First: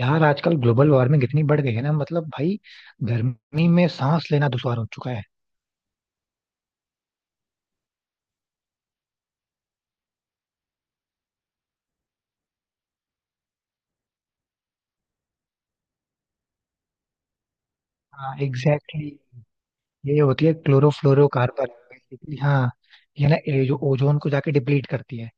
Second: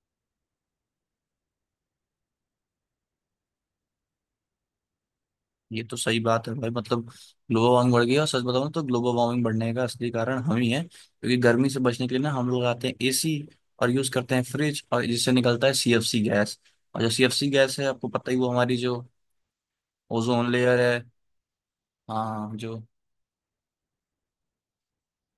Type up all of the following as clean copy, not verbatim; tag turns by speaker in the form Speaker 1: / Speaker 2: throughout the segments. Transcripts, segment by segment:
Speaker 1: यार, आजकल global warming इतनी बढ़ गई है ना. मतलब भाई, गर्मी में सांस लेना दुश्वार हो चुका है.
Speaker 2: ये तो सही बात है भाई। मतलब ग्लोबल वार्मिंग बढ़ गई है और सच बताऊं तो ग्लोबल वार्मिंग बढ़ने का असली कारण हम ही है, क्योंकि गर्मी से बचने के लिए ना हम लोग आते हैं एसी और यूज करते हैं फ्रिज, और जिससे निकलता है सीएफसी गैस। और जो सीएफसी गैस है, आपको पता
Speaker 1: हाँ,
Speaker 2: ही, वो हमारी जो
Speaker 1: एग्जैक्टली exactly. ये होती
Speaker 2: ओजोन
Speaker 1: है
Speaker 2: लेयर है।
Speaker 1: क्लोरोफ्लोरोकार्बन. बेसिकली
Speaker 2: हाँ
Speaker 1: हाँ.
Speaker 2: जो।
Speaker 1: ये जो ओजोन को जाके डिप्लीट करती है.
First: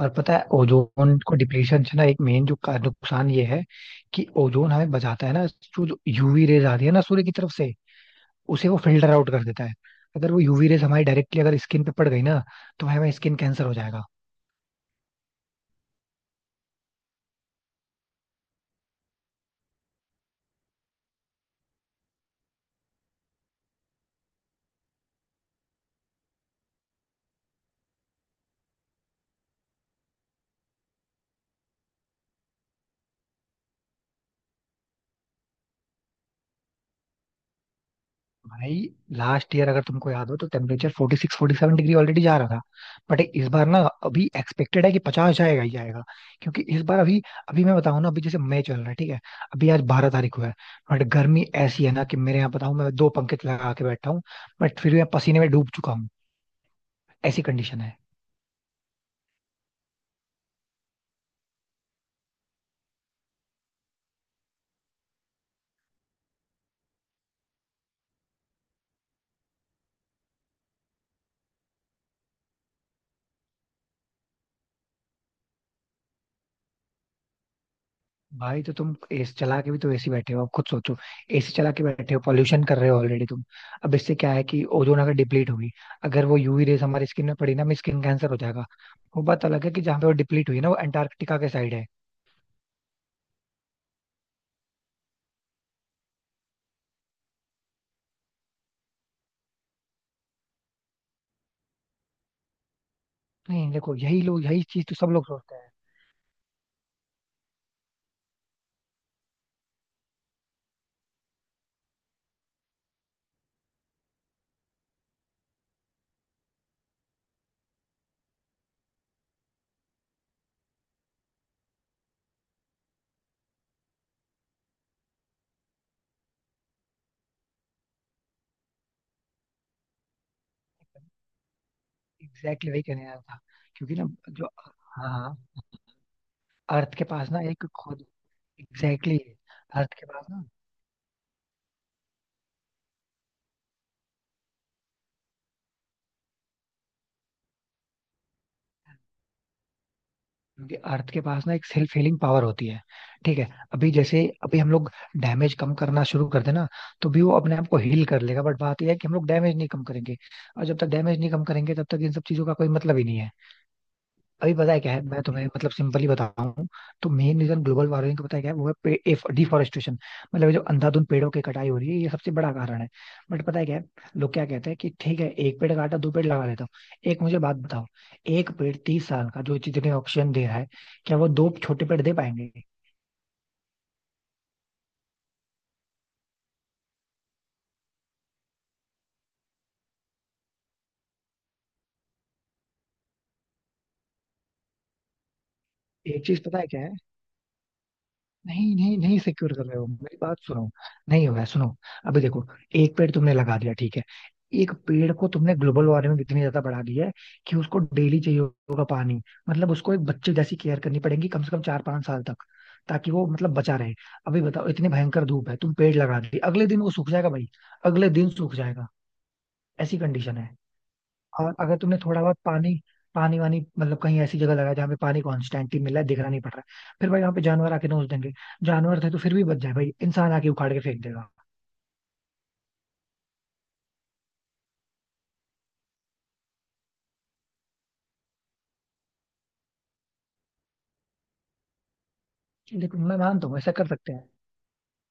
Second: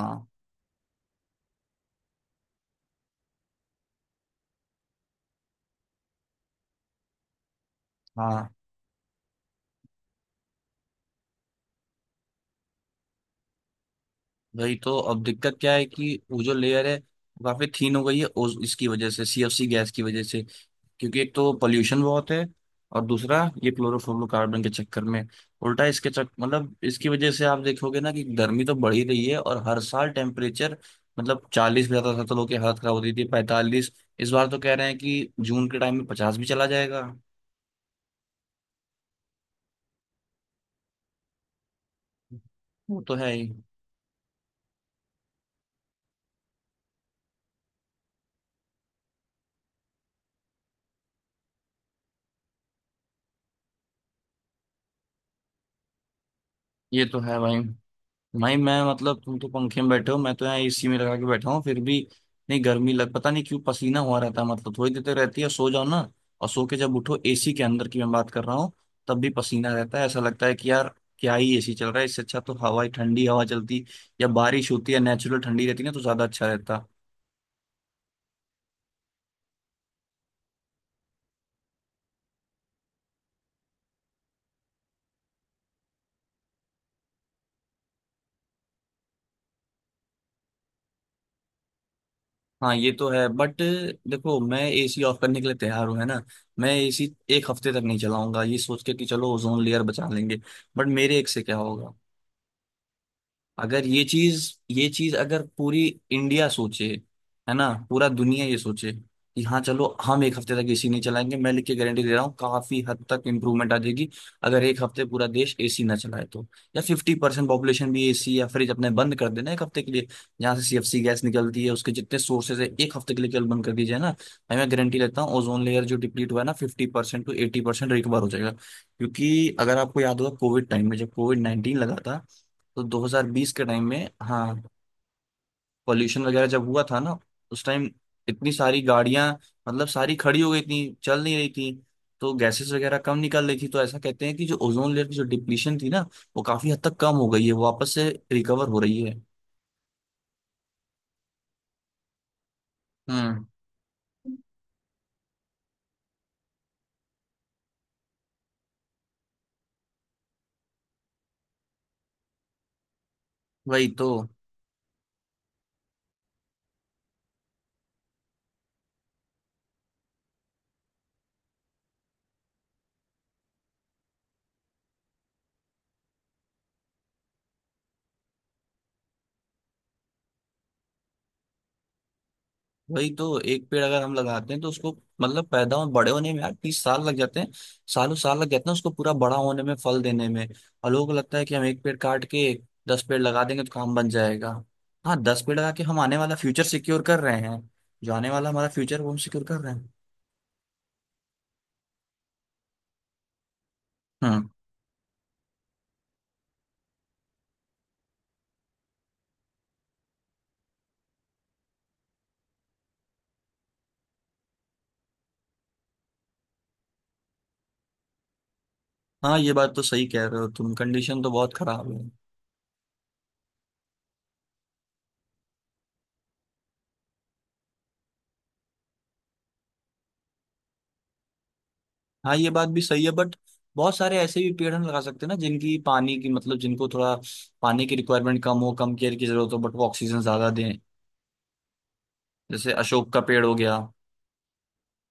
Speaker 1: और पता है, ओजोन को डिप्लीशन से ना एक मेन नुकसान ये है कि ओजोन हमें बचाता है ना. जो जो यूवी रेज आती है ना सूर्य की तरफ से,
Speaker 2: हाँ।
Speaker 1: उसे वो फिल्टर आउट कर देता है. अगर वो यूवी रेज हमारी डायरेक्टली अगर स्किन पे पड़ गई ना, तो हमें स्किन कैंसर हो जाएगा.
Speaker 2: वही तो, अब दिक्कत क्या है कि वो जो लेयर है वो काफी थीन हो गई है ओज इसकी वजह से, सीएफसी गैस की वजह से। क्योंकि एक तो पोल्यूशन बहुत है, और दूसरा ये क्लोरोफ्लोरोकार्बन के चक्कर में उल्टा इसके चक मतलब इसकी वजह से आप देखोगे ना कि गर्मी तो बढ़ ही रही है और हर साल टेम्परेचर, मतलब 40 भी जाता था तो लोग की हालत खराब होती थी, 45। इस बार तो कह रहे हैं कि जून के टाइम में 50 भी चला जाएगा।
Speaker 1: भाई, लास्ट ईयर अगर तुमको याद हो तो टेम्परेचर 46 47 डिग्री ऑलरेडी जा रहा था.
Speaker 2: वो तो
Speaker 1: बट
Speaker 2: है ही।
Speaker 1: इस बार ना, अभी एक्सपेक्टेड है कि 50 जाएगा ही जाएगा. क्योंकि इस बार अभी, अभी मैं बताऊं ना, अभी जैसे मई चल रहा है, ठीक है. अभी आज 12 तारीख हुआ है. बट गर्मी ऐसी है ना कि मेरे यहाँ बताऊं, मैं दो पंखे लगा के बैठा हूँ, बट फिर भी मैं पसीने में डूब चुका हूँ.
Speaker 2: ये तो है
Speaker 1: ऐसी
Speaker 2: भाई।
Speaker 1: कंडीशन है.
Speaker 2: भाई मैं, मतलब तुम तो पंखे में बैठे हो, मैं तो यहाँ एसी में लगा के बैठा हूँ, फिर भी नहीं गर्मी लग, पता नहीं क्यों पसीना हुआ रहता है। मतलब थोड़ी देर तक रहती है, सो जाओ ना, और सो के जब उठो, एसी के अंदर की मैं बात कर रहा हूँ, तब भी पसीना रहता है। ऐसा लगता है कि यार क्या ही एसी चल रहा है, इससे अच्छा तो हवा ही, ठंडी हवा चलती या बारिश होती है, नेचुरल ठंडी रहती ना, तो ज्यादा अच्छा रहता।
Speaker 1: भाई, तो तुम एसी चला के भी तो एसी बैठे हो. अब खुद सोचो, एसी चला के बैठे हो, पॉल्यूशन कर रहे हो ऑलरेडी तुम. अब इससे क्या है कि ओजोन अगर डिप्लीट हुई, अगर वो यूवी रेस हमारी स्किन में पड़ी ना, हमें स्किन कैंसर हो जाएगा. वो बात अलग है कि जहाँ पे वो डिप्लीट हुई ना, वो अंटार्कटिका के साइड है.
Speaker 2: हाँ ये तो है, बट देखो, मैं एसी ऑफ करने के लिए तैयार हूँ, है ना। मैं एसी एक हफ्ते तक नहीं चलाऊंगा, ये सोच के कि चलो ओजोन लेयर बचा लेंगे, बट मेरे एक से क्या होगा।
Speaker 1: नहीं
Speaker 2: अगर
Speaker 1: देखो,
Speaker 2: ये
Speaker 1: यही लोग
Speaker 2: चीज,
Speaker 1: यही चीज
Speaker 2: ये
Speaker 1: तो सब
Speaker 2: चीज
Speaker 1: लोग
Speaker 2: अगर
Speaker 1: सोचते हैं.
Speaker 2: पूरी इंडिया सोचे, है ना, पूरा दुनिया ये सोचे कि हाँ चलो हम एक हफ्ते तक एसी नहीं चलाएंगे, मैं लिख के गारंटी दे रहा हूँ, काफी हद तक इंप्रूवमेंट आ जाएगी अगर एक हफ्ते पूरा देश एसी ना चलाए तो। या 50% पॉपुलेशन भी एसी या फ्रिज अपने बंद कर देना एक हफ्ते के लिए, जहाँ से सीएफसी गैस निकलती है उसके जितने सोर्सेज है एक हफ्ते के लिए केवल बंद कर दीजिए ना भाई, मैं गारंटी लेता हूँ ओजोन लेयर जो डिप्लीट हुआ है ना 50% टू 80% रिकवर हो जाएगा। क्योंकि अगर आपको याद होगा, कोविड टाइम में जब COVID-19 लगा था
Speaker 1: एग्जैक्टली,
Speaker 2: तो
Speaker 1: वही कहने आया था.
Speaker 2: 2020 के टाइम
Speaker 1: क्योंकि
Speaker 2: में,
Speaker 1: ना, जो,
Speaker 2: हाँ,
Speaker 1: हाँ,
Speaker 2: पॉल्यूशन वगैरह जब हुआ
Speaker 1: अर्थ
Speaker 2: था
Speaker 1: के
Speaker 2: ना,
Speaker 1: पास ना
Speaker 2: उस
Speaker 1: एक
Speaker 2: टाइम
Speaker 1: खुद,
Speaker 2: इतनी सारी
Speaker 1: एग्जैक्टली,
Speaker 2: गाड़ियां, मतलब
Speaker 1: अर्थ के
Speaker 2: सारी
Speaker 1: पास
Speaker 2: खड़ी
Speaker 1: ना,
Speaker 2: हो गई थी, चल नहीं रही थी, तो गैसेस वगैरह कम निकल रही थी। तो ऐसा कहते हैं कि जो ओजोन लेयर की जो डिप्लीशन थी ना वो काफी हद तक कम हो गई है, वो वापस से रिकवर हो रही है।
Speaker 1: क्योंकि अर्थ के पास ना एक सेल्फ हीलिंग पावर होती है. ठीक
Speaker 2: हम्म।
Speaker 1: है. अभी जैसे अभी हम लोग डैमेज कम करना शुरू कर देना तो भी वो अपने आप को हील कर लेगा. बट बात यह है कि हम लोग डैमेज नहीं कम करेंगे, और जब तक डैमेज नहीं कम करेंगे तब तक इन सब चीजों का कोई मतलब ही नहीं है.
Speaker 2: वही तो।
Speaker 1: अभी पता है क्या है, मैं तुम्हें मतलब सिंपली बताऊं, तो मेन रीजन ग्लोबल वार्मिंग का पता है क्या है, वो है डिफॉरेस्टेशन. मतलब ये जो अंधाधुंध पेड़ों की कटाई हो रही है, ये सबसे बड़ा कारण है. बट पता है क्या है, लोग क्या कहते हैं कि ठीक है, एक पेड़ काटा दो पेड़ लगा लेता हूँ. एक मुझे बात बताओ, एक पेड़ 30 साल का जो जितने ऑक्सीजन दे रहा है, क्या वो दो छोटे पेड़ दे पाएंगे.
Speaker 2: एक पेड़ अगर हम लगाते हैं तो उसको, मतलब पैदा हो, बड़े होने में यार 30 साल लग जाते हैं, सालों साल लग जाते हैं उसको पूरा बड़ा होने में, फल देने में। और लोगों को लगता है कि हम एक पेड़ काट के 10 पेड़ लगा देंगे तो काम बन जाएगा। हाँ 10 पेड़ लगा के हम आने
Speaker 1: एक
Speaker 2: वाला
Speaker 1: चीज पता
Speaker 2: फ्यूचर
Speaker 1: है क्या है.
Speaker 2: सिक्योर कर रहे हैं। जो आने वाला हमारा
Speaker 1: नहीं नहीं
Speaker 2: फ्यूचर वो हम
Speaker 1: नहीं,
Speaker 2: सिक्योर
Speaker 1: सिक्योर
Speaker 2: कर
Speaker 1: कर
Speaker 2: रहे
Speaker 1: रहे हो,
Speaker 2: हैं।
Speaker 1: मेरी बात सुनो. नहीं होगा, सुनो. अभी देखो, एक पेड़ तुमने लगा दिया, ठीक है.
Speaker 2: हम्म।
Speaker 1: एक पेड़ को तुमने ग्लोबल वार्मिंग इतनी ज्यादा बढ़ा दी है कि उसको डेली चाहिए होगा पानी. मतलब उसको एक बच्चे जैसी केयर करनी पड़ेगी कम से कम 4-5 साल तक, ताकि वो मतलब बचा रहे. अभी बताओ, इतनी भयंकर धूप है, तुम पेड़ लगा दिए, अगले दिन वो सूख जाएगा भाई. अगले दिन सूख जाएगा.
Speaker 2: हाँ ये बात तो
Speaker 1: ऐसी
Speaker 2: सही कह
Speaker 1: कंडीशन
Speaker 2: रहे हो
Speaker 1: है.
Speaker 2: तुम, कंडीशन तो बहुत
Speaker 1: और अगर
Speaker 2: खराब
Speaker 1: तुमने
Speaker 2: है।
Speaker 1: थोड़ा बहुत पानी, पानी वानी मतलब कहीं ऐसी जगह लगाया जहाँ पे पानी कॉन्स्टेंटली मिल रहा है, दिखना नहीं पड़ रहा है, फिर भाई वहाँ पे जानवर आके नोच देंगे. जानवर थे तो फिर भी बच जाए भाई, इंसान आके उखाड़ के फेंक देगा.
Speaker 2: हाँ ये बात भी सही है, बट बहुत सारे ऐसे भी पेड़ हम लगा सकते हैं ना जिनकी पानी की, मतलब जिनको थोड़ा पानी की रिक्वायरमेंट कम हो, कम केयर की जरूरत हो, बट वो ऑक्सीजन ज्यादा दें। जैसे
Speaker 1: लेकिन
Speaker 2: अशोक
Speaker 1: मैं
Speaker 2: का पेड़
Speaker 1: मानता
Speaker 2: हो
Speaker 1: हूँ, ऐसा
Speaker 2: गया।
Speaker 1: कर सकते हैं.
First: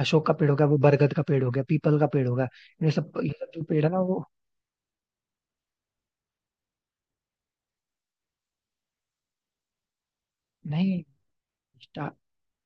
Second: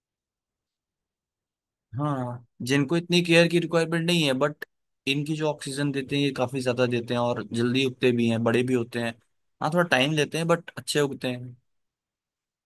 Speaker 1: अशोक का पेड़ हो गया, वो बरगद का पेड़ हो गया, पीपल का पेड़ हो
Speaker 2: हाँ,
Speaker 1: गया. ये
Speaker 2: जिनको
Speaker 1: सब
Speaker 2: इतनी
Speaker 1: ये
Speaker 2: केयर
Speaker 1: सब
Speaker 2: की
Speaker 1: जो पेड़ है ना
Speaker 2: रिक्वायरमेंट नहीं
Speaker 1: वो,
Speaker 2: है, बट इनकी जो ऑक्सीजन देते हैं ये काफी ज्यादा देते हैं, और जल्दी उगते भी हैं, बड़े भी होते हैं। हाँ थोड़ा टाइम लेते हैं बट अच्छे उगते हैं।
Speaker 1: नहीं,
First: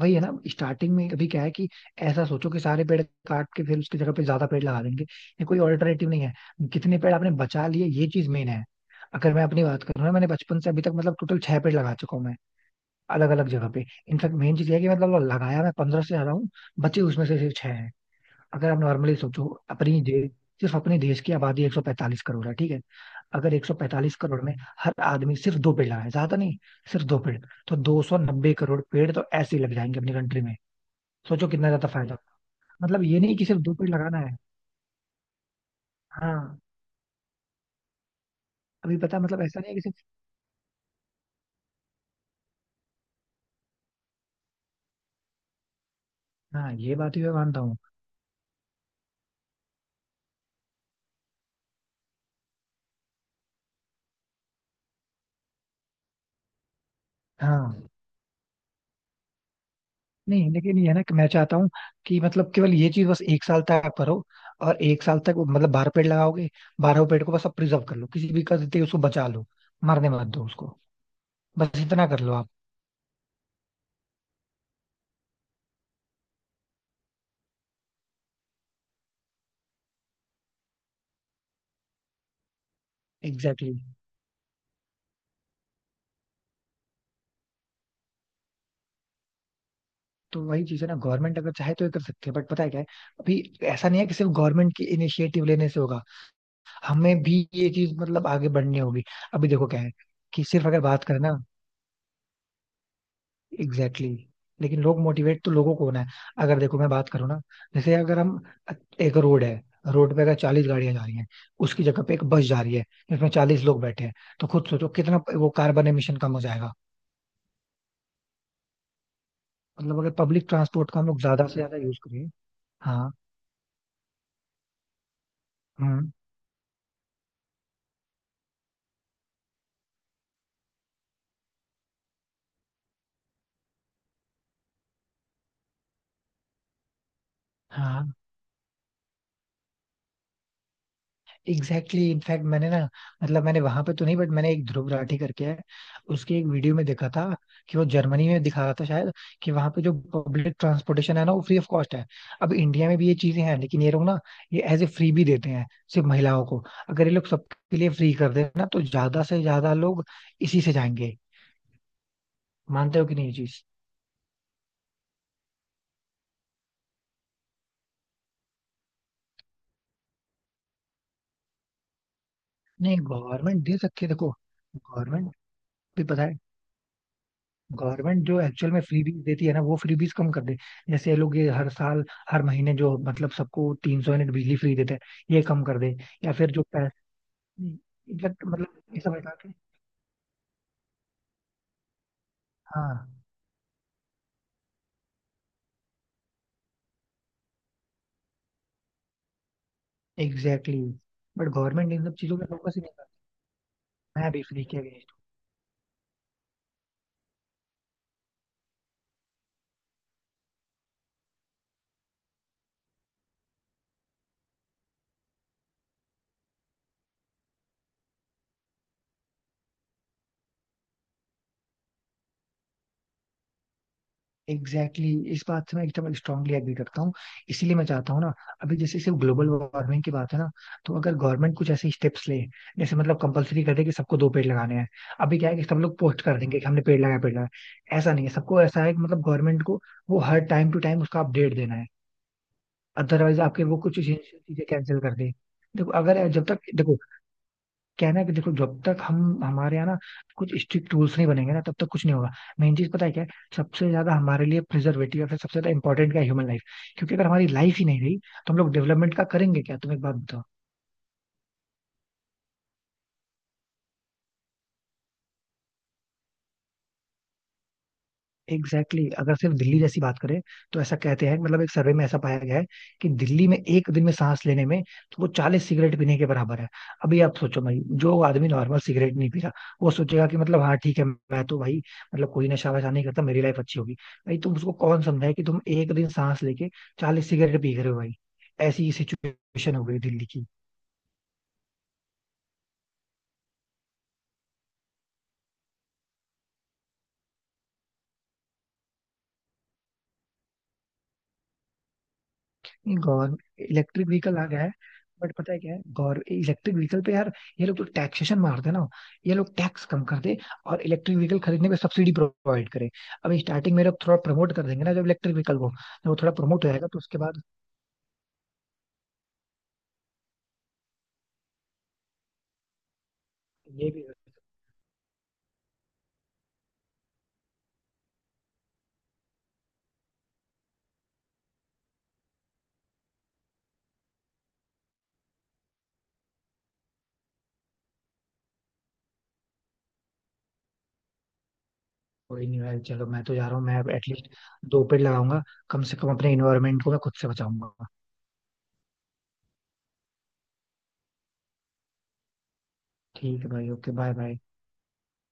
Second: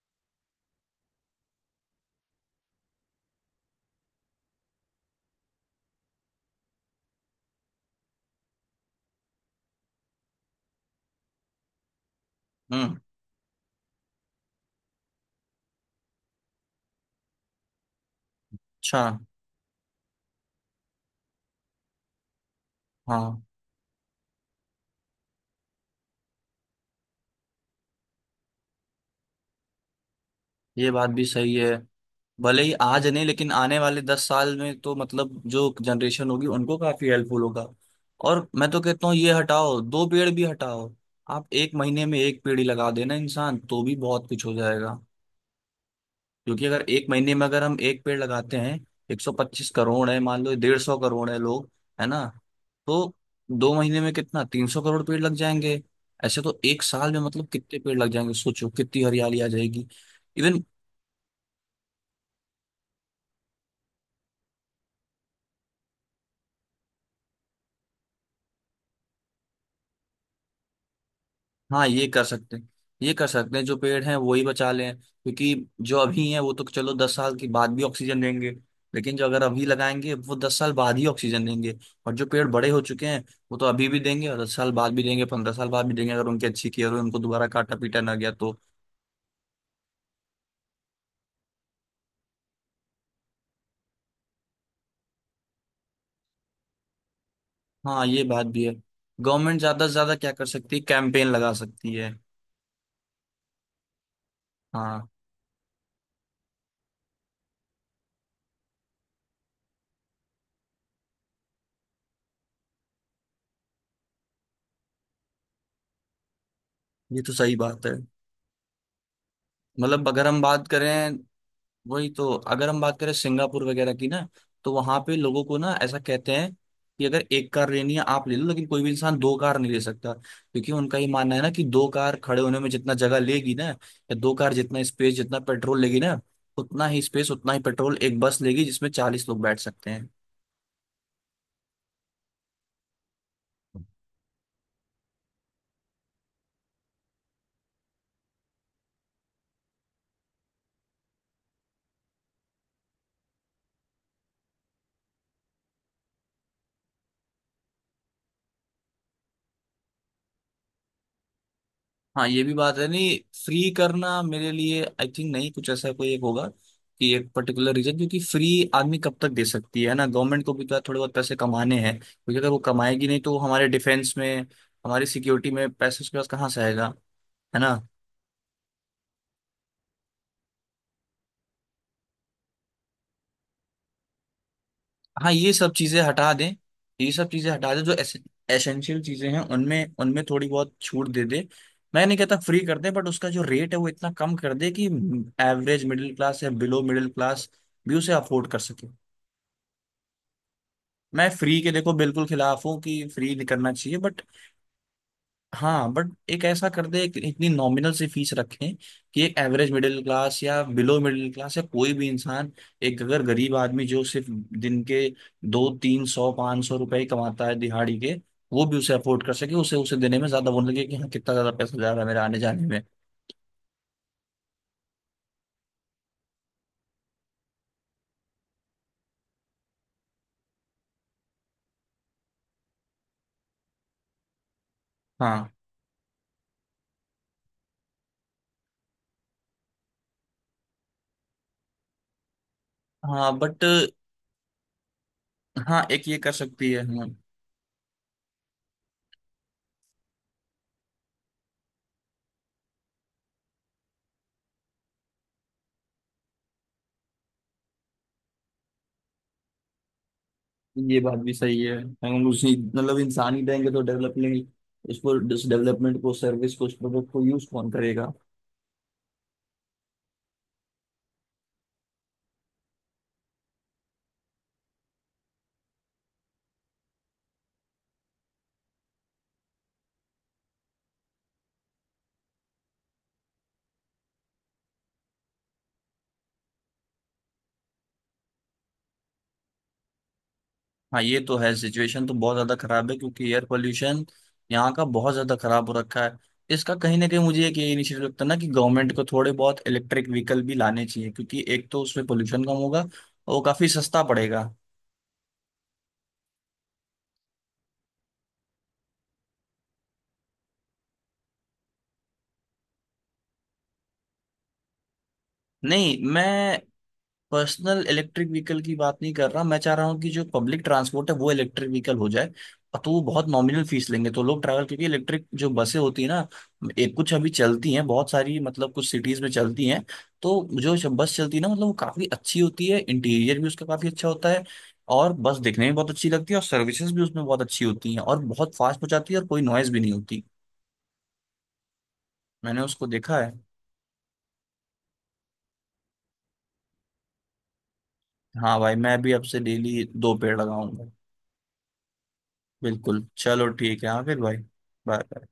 Speaker 1: वही है ना. स्टार्टिंग में अभी क्या है कि ऐसा सोचो कि सारे पेड़ काट के फिर उसकी जगह पे ज्यादा पेड़ लगा देंगे, ये कोई ऑल्टरनेटिव नहीं है. कितने पेड़ आपने बचा लिए, ये चीज मेन है. अगर मैं अपनी बात करूँ ना, मैंने बचपन से अभी तक मतलब टोटल छह पेड़ लगा चुका हूँ मैं,
Speaker 2: हम्म।
Speaker 1: अलग अलग जगह पे. इनफैक्ट मेन चीज ये है कि मतलब लगाया मैं 15 से ज्यादा हूँ, बचे उसमें से सिर्फ छह हैं. अगर आप
Speaker 2: अच्छा।
Speaker 1: नॉर्मली सोचो, अपनी दे, सिर्फ अपने देश की आबादी 145 करोड़ है, ठीक है.
Speaker 2: हाँ
Speaker 1: अगर 145 करोड़ में हर आदमी सिर्फ दो पेड़ लगाए, ज्यादा नहीं, सिर्फ दो पेड़, तो 290 करोड़ पेड़ तो ऐसे ही लग जाएंगे अपनी कंट्री में.
Speaker 2: ये बात भी
Speaker 1: सोचो
Speaker 2: सही
Speaker 1: कितना
Speaker 2: है,
Speaker 1: ज्यादा फायदा.
Speaker 2: भले ही
Speaker 1: मतलब
Speaker 2: आज
Speaker 1: ये
Speaker 2: नहीं,
Speaker 1: नहीं कि
Speaker 2: लेकिन
Speaker 1: सिर्फ दो
Speaker 2: आने
Speaker 1: पेड़
Speaker 2: वाले
Speaker 1: लगाना
Speaker 2: दस
Speaker 1: है.
Speaker 2: साल में तो मतलब जो जनरेशन होगी
Speaker 1: हाँ.
Speaker 2: उनको काफी हेल्पफुल होगा। और मैं तो
Speaker 1: अभी
Speaker 2: कहता हूँ
Speaker 1: पता
Speaker 2: ये
Speaker 1: मतलब ऐसा नहीं है
Speaker 2: हटाओ
Speaker 1: कि सिर्फ.
Speaker 2: दो पेड़ भी हटाओ, आप एक महीने में एक पेड़ ही लगा देना इंसान तो भी बहुत कुछ हो जाएगा। क्योंकि
Speaker 1: हाँ,
Speaker 2: अगर
Speaker 1: ये
Speaker 2: एक
Speaker 1: बात भी मैं
Speaker 2: महीने में
Speaker 1: मानता
Speaker 2: अगर हम
Speaker 1: हूँ.
Speaker 2: एक पेड़ लगाते हैं, 125 करोड़ है, मान लो 150 करोड़ है लोग, है ना, तो दो महीने में कितना, 300 करोड़ पेड़ लग जाएंगे। ऐसे तो एक साल में मतलब कितने
Speaker 1: हाँ.
Speaker 2: पेड़ लग जाएंगे, सोचो कितनी हरियाली आ जाएगी।
Speaker 1: नहीं,
Speaker 2: इवन।
Speaker 1: लेकिन ये है ना कि मैं चाहता हूँ कि मतलब केवल ये चीज बस एक साल तक करो. और एक साल तक वो मतलब 12 पेड़ लगाओगे, 12 पेड़ को बस आप प्रिजर्व कर लो, किसी भी करते उसको बचा लो, मरने मत दो उसको. बस
Speaker 2: हाँ ये
Speaker 1: इतना कर
Speaker 2: कर
Speaker 1: लो आप.
Speaker 2: सकते हैं। ये कर सकते हैं, जो पेड़ हैं वो ही बचा लें, क्योंकि जो अभी हैं वो तो चलो 10 साल के बाद भी ऑक्सीजन देंगे, लेकिन जो अगर अभी लगाएंगे वो 10 साल बाद ही ऑक्सीजन देंगे। और जो पेड़ बड़े हो चुके हैं वो तो
Speaker 1: एग्जैक्टली
Speaker 2: अभी
Speaker 1: exactly.
Speaker 2: भी देंगे और 10 साल बाद भी देंगे, 15 साल बाद भी देंगे, अगर उनकी अच्छी केयर हो, उनको दोबारा काटा पीटा ना गया तो।
Speaker 1: तो वही चीज है ना, गवर्नमेंट अगर चाहे तो ये कर सकती है. बट पता है क्या है, अभी ऐसा नहीं है कि सिर्फ गवर्नमेंट की इनिशिएटिव लेने से होगा, हमें भी ये चीज
Speaker 2: हाँ ये
Speaker 1: मतलब
Speaker 2: बात
Speaker 1: आगे
Speaker 2: भी है।
Speaker 1: बढ़नी होगी. अभी
Speaker 2: गवर्नमेंट
Speaker 1: देखो क्या
Speaker 2: ज्यादा
Speaker 1: है
Speaker 2: से ज्यादा क्या
Speaker 1: कि
Speaker 2: कर
Speaker 1: सिर्फ
Speaker 2: सकती
Speaker 1: अगर
Speaker 2: है,
Speaker 1: बात करें
Speaker 2: कैंपेन
Speaker 1: ना,
Speaker 2: लगा सकती है।
Speaker 1: Exactly exactly. लेकिन लोग
Speaker 2: हाँ
Speaker 1: मोटिवेट तो लोगों को होना है. अगर देखो मैं बात करूँ ना, जैसे अगर हम, एक रोड है, रोड पे अगर 40 गाड़ियां जा रही हैं, उसकी जगह पे एक बस जा रही है जिसमें 40 लोग बैठे हैं, तो खुद सोचो कितना वो कार्बन एमिशन कम हो जाएगा.
Speaker 2: ये तो सही बात है।
Speaker 1: मतलब
Speaker 2: मतलब
Speaker 1: अगर
Speaker 2: अगर हम
Speaker 1: पब्लिक
Speaker 2: बात
Speaker 1: ट्रांसपोर्ट का हम
Speaker 2: करें,
Speaker 1: लोग ज्यादा से ज्यादा यूज
Speaker 2: वही
Speaker 1: करें.
Speaker 2: तो, अगर हम बात करें
Speaker 1: हाँ.
Speaker 2: सिंगापुर वगैरह की ना, तो वहां पे लोगों को ना ऐसा
Speaker 1: हम्म.
Speaker 2: कहते हैं कि अगर एक कार लेनी है आप ले लो, लेकिन कोई भी इंसान दो कार नहीं ले सकता, क्योंकि उनका ये मानना है ना कि दो कार खड़े होने में जितना जगह लेगी ना, या दो कार जितना स्पेस, जितना पेट्रोल लेगी ना, उतना ही स्पेस उतना ही पेट्रोल
Speaker 1: हाँ.
Speaker 2: एक बस लेगी जिसमें 40 लोग बैठ सकते हैं।
Speaker 1: एग्जैक्टली, इनफैक्ट मैंने ना, मतलब मैंने वहां पे तो नहीं, बट मैंने एक ध्रुव राठी करके है, उसके एक वीडियो में देखा था कि वो जर्मनी में दिखा रहा था शायद, कि वहां पे जो पब्लिक ट्रांसपोर्टेशन है ना वो फ्री ऑफ कॉस्ट है. अब इंडिया में भी ये चीजें हैं लेकिन ये लोग ना, ये एज ए फ्री भी देते हैं सिर्फ महिलाओं को. अगर ये लोग सबके लिए फ्री कर दे ना, तो ज्यादा से ज्यादा लोग इसी से जाएंगे.
Speaker 2: हाँ ये भी बात है।
Speaker 1: मानते हो कि
Speaker 2: नहीं
Speaker 1: नहीं ये चीज?
Speaker 2: फ्री करना मेरे लिए, आई थिंक नहीं, कुछ ऐसा कोई एक होगा कि एक पर्टिकुलर रीजन, क्योंकि फ्री आदमी कब तक दे सकती है ना, गवर्नमेंट को भी तो थोड़े बहुत पैसे कमाने हैं, क्योंकि अगर वो
Speaker 1: नहीं,
Speaker 2: कमाएगी नहीं तो
Speaker 1: गवर्नमेंट
Speaker 2: हमारे
Speaker 1: दे सकती है,
Speaker 2: डिफेंस
Speaker 1: देखो,
Speaker 2: में, हमारी
Speaker 1: गवर्नमेंट
Speaker 2: सिक्योरिटी में
Speaker 1: भी
Speaker 2: पैसे उसके
Speaker 1: पता
Speaker 2: पास
Speaker 1: है,
Speaker 2: कहाँ से आएगा, है ना।
Speaker 1: गवर्नमेंट जो एक्चुअल में फ्रीबीज देती है ना, वो फ्रीबीज कम कर दे. जैसे ये लोग ये हर साल, हर महीने जो मतलब सबको 300 यूनिट बिजली फ्री देते हैं,
Speaker 2: हाँ
Speaker 1: ये
Speaker 2: ये
Speaker 1: कम
Speaker 2: सब
Speaker 1: कर दे.
Speaker 2: चीजें हटा
Speaker 1: या
Speaker 2: दें।
Speaker 1: फिर जो पैसे,
Speaker 2: ये सब चीजें हटा दें, जो
Speaker 1: एग्जैक्ट मतलब
Speaker 2: एसेंशियल
Speaker 1: ये सब
Speaker 2: चीजें
Speaker 1: हटा
Speaker 2: हैं
Speaker 1: के.
Speaker 2: उनमें, उनमें थोड़ी बहुत छूट दे दे। मैं नहीं कहता फ्री कर दे,
Speaker 1: हाँ,
Speaker 2: बट उसका जो रेट है वो इतना कम कर दे कि एवरेज मिडिल क्लास या बिलो मिडिल क्लास भी उसे अफोर्ड कर सके।
Speaker 1: एग्जैक्टली
Speaker 2: मैं
Speaker 1: exactly. बट
Speaker 2: फ्री के, देखो,
Speaker 1: गवर्नमेंट इन सब
Speaker 2: बिल्कुल
Speaker 1: चीजों पे
Speaker 2: खिलाफ
Speaker 1: फोकस
Speaker 2: हूँ
Speaker 1: ही नहीं
Speaker 2: कि
Speaker 1: करती.
Speaker 2: फ्री नहीं करना चाहिए बट,
Speaker 1: मैं भी फ्री के
Speaker 2: हाँ बट एक ऐसा कर दे, एक इतनी नॉमिनल सी फीस रखें कि एक एवरेज मिडिल क्लास या बिलो मिडिल क्लास या कोई भी इंसान, एक अगर गरीब आदमी जो सिर्फ दिन के 200, 300, 500 रुपए ही कमाता है दिहाड़ी के, वो भी उसे अफोर्ड कर सके। उसे, उसे देने में ज्यादा वो ना लगे कि हाँ कितना ज्यादा पैसा जा रहा है मेरा आने जाने में।
Speaker 1: एग्जैक्टली, इस बात से मैं एकदम स्ट्रांगली एग्री करता हूँ. इसीलिए मैं चाहता हूँ ना, अभी जैसे सिर्फ ग्लोबल वार्मिंग की बात है ना, तो अगर गवर्नमेंट कुछ ऐसे स्टेप्स ले, जैसे मतलब कंपलसरी कर दे कि सबको दो पेड़ लगाने हैं. अभी क्या
Speaker 2: हाँ।
Speaker 1: है कि सब लोग पोस्ट कर देंगे कि हमने पेड़ लगाया पेड़ लगाया, ऐसा नहीं है. सबको ऐसा है कि मतलब गवर्नमेंट को वो हर टाइम टू टाइम उसका अपडेट देना है,
Speaker 2: हाँ
Speaker 1: अदरवाइज
Speaker 2: बट,
Speaker 1: आपके वो कुछ चीजें कैंसिल कर दे.
Speaker 2: हाँ
Speaker 1: देखो,
Speaker 2: एक ये
Speaker 1: अगर
Speaker 2: कर
Speaker 1: जब
Speaker 2: सकती
Speaker 1: तक
Speaker 2: है,
Speaker 1: देखो
Speaker 2: हाँ।
Speaker 1: क्या है ना कि देखो जब तक हम हमारे यहाँ ना कुछ स्ट्रिक्ट रूल्स नहीं बनेंगे ना, तब तक कुछ नहीं होगा. मेन चीज पता है क्या है, सबसे ज्यादा हमारे लिए प्रिजर्वेटिव या फिर सबसे ज्यादा इंपॉर्टेंट क्या है, ह्यूमन लाइफ. क्योंकि अगर हमारी लाइफ ही नहीं रही, तो हम लोग डेवलपमेंट का करेंगे क्या, तुम एक बात बताओ.
Speaker 2: ये बात भी सही है। हम उसी, मतलब इंसान ही देंगे तो डेवलपमेंट, उसको, इस डेवलपमेंट को, सर्विस को, उस प्रोडक्ट को यूज कौन करेगा।
Speaker 1: एग्जैक्टली, अगर सिर्फ दिल्ली जैसी बात करें, तो ऐसा कहते हैं मतलब एक सर्वे में ऐसा पाया गया है कि दिल्ली में एक दिन में सांस लेने में, तो वो 40 सिगरेट पीने के बराबर है. अभी आप सोचो भाई, जो आदमी नॉर्मल सिगरेट नहीं पी रहा, वो सोचेगा कि मतलब हाँ ठीक है, मैं तो भाई मतलब कोई नशा वशा नहीं करता, मेरी लाइफ अच्छी होगी. भाई तुम उसको कौन समझाए कि तुम एक दिन सांस लेके 40 सिगरेट पी रहे हो भाई. ऐसी सिचुएशन हो गई दिल्ली की.
Speaker 2: हाँ ये तो है, सिचुएशन तो बहुत ज्यादा खराब है, क्योंकि एयर पोल्यूशन यहाँ का बहुत ज्यादा खराब हो रखा है। इसका कहीं ना कहीं मुझे एक ये इनिशिएटिव लगता है ना कि गवर्नमेंट को थोड़े बहुत इलेक्ट्रिक व्हीकल भी लाने चाहिए, क्योंकि एक तो उसमें पोल्यूशन कम होगा और वो
Speaker 1: गवर्नमेंट
Speaker 2: काफी सस्ता
Speaker 1: इलेक्ट्रिक व्हीकल
Speaker 2: पड़ेगा।
Speaker 1: आ गया है. बट पता है क्या है, गौर इलेक्ट्रिक व्हीकल पे यार, ये लोग तो टैक्सेशन मारते हैं ना. ये लोग टैक्स कम कर दे, और इलेक्ट्रिक व्हीकल खरीदने पे सब्सिडी प्रोवाइड करे. अब स्टार्टिंग में लोग थोड़ा प्रमोट कर देंगे ना, जब इलेक्ट्रिक व्हीकल को
Speaker 2: नहीं
Speaker 1: जब वो थोड़ा
Speaker 2: मैं
Speaker 1: प्रमोट हो जाएगा तो उसके बाद,
Speaker 2: पर्सनल इलेक्ट्रिक व्हीकल की बात नहीं कर रहा, मैं चाह रहा हूँ कि जो पब्लिक ट्रांसपोर्ट है वो इलेक्ट्रिक व्हीकल हो जाए, और तो वो बहुत नॉमिनल फीस
Speaker 1: ये भी,
Speaker 2: लेंगे तो लोग ट्रैवल, क्योंकि इलेक्ट्रिक जो बसें होती है ना, एक कुछ अभी चलती हैं, बहुत सारी मतलब कुछ सिटीज में चलती हैं, तो जो बस चलती है ना, मतलब वो काफी अच्छी होती है, इंटीरियर भी उसका काफी अच्छा होता है, और बस देखने में बहुत अच्छी लगती है, और सर्विसेज भी उसमें बहुत अच्छी होती हैं और बहुत फास्ट पहुंचाती है, और कोई नॉइज भी नहीं होती।
Speaker 1: कोई
Speaker 2: मैंने
Speaker 1: नहीं भाई,
Speaker 2: उसको
Speaker 1: चलो
Speaker 2: देखा
Speaker 1: मैं
Speaker 2: है।
Speaker 1: तो जा रहा हूँ, मैं एटलीस्ट दो पेड़ लगाऊंगा, कम से कम अपने इन्वायरमेंट को मैं खुद से बचाऊंगा.
Speaker 2: हाँ भाई मैं भी अब से डेली दो पेड़ लगाऊंगा। बिल्कुल,
Speaker 1: ठीक
Speaker 2: चलो
Speaker 1: है भाई,
Speaker 2: ठीक है,
Speaker 1: ओके,
Speaker 2: हाँ,
Speaker 1: बाय
Speaker 2: फिर भाई।
Speaker 1: बाय.
Speaker 2: बाय।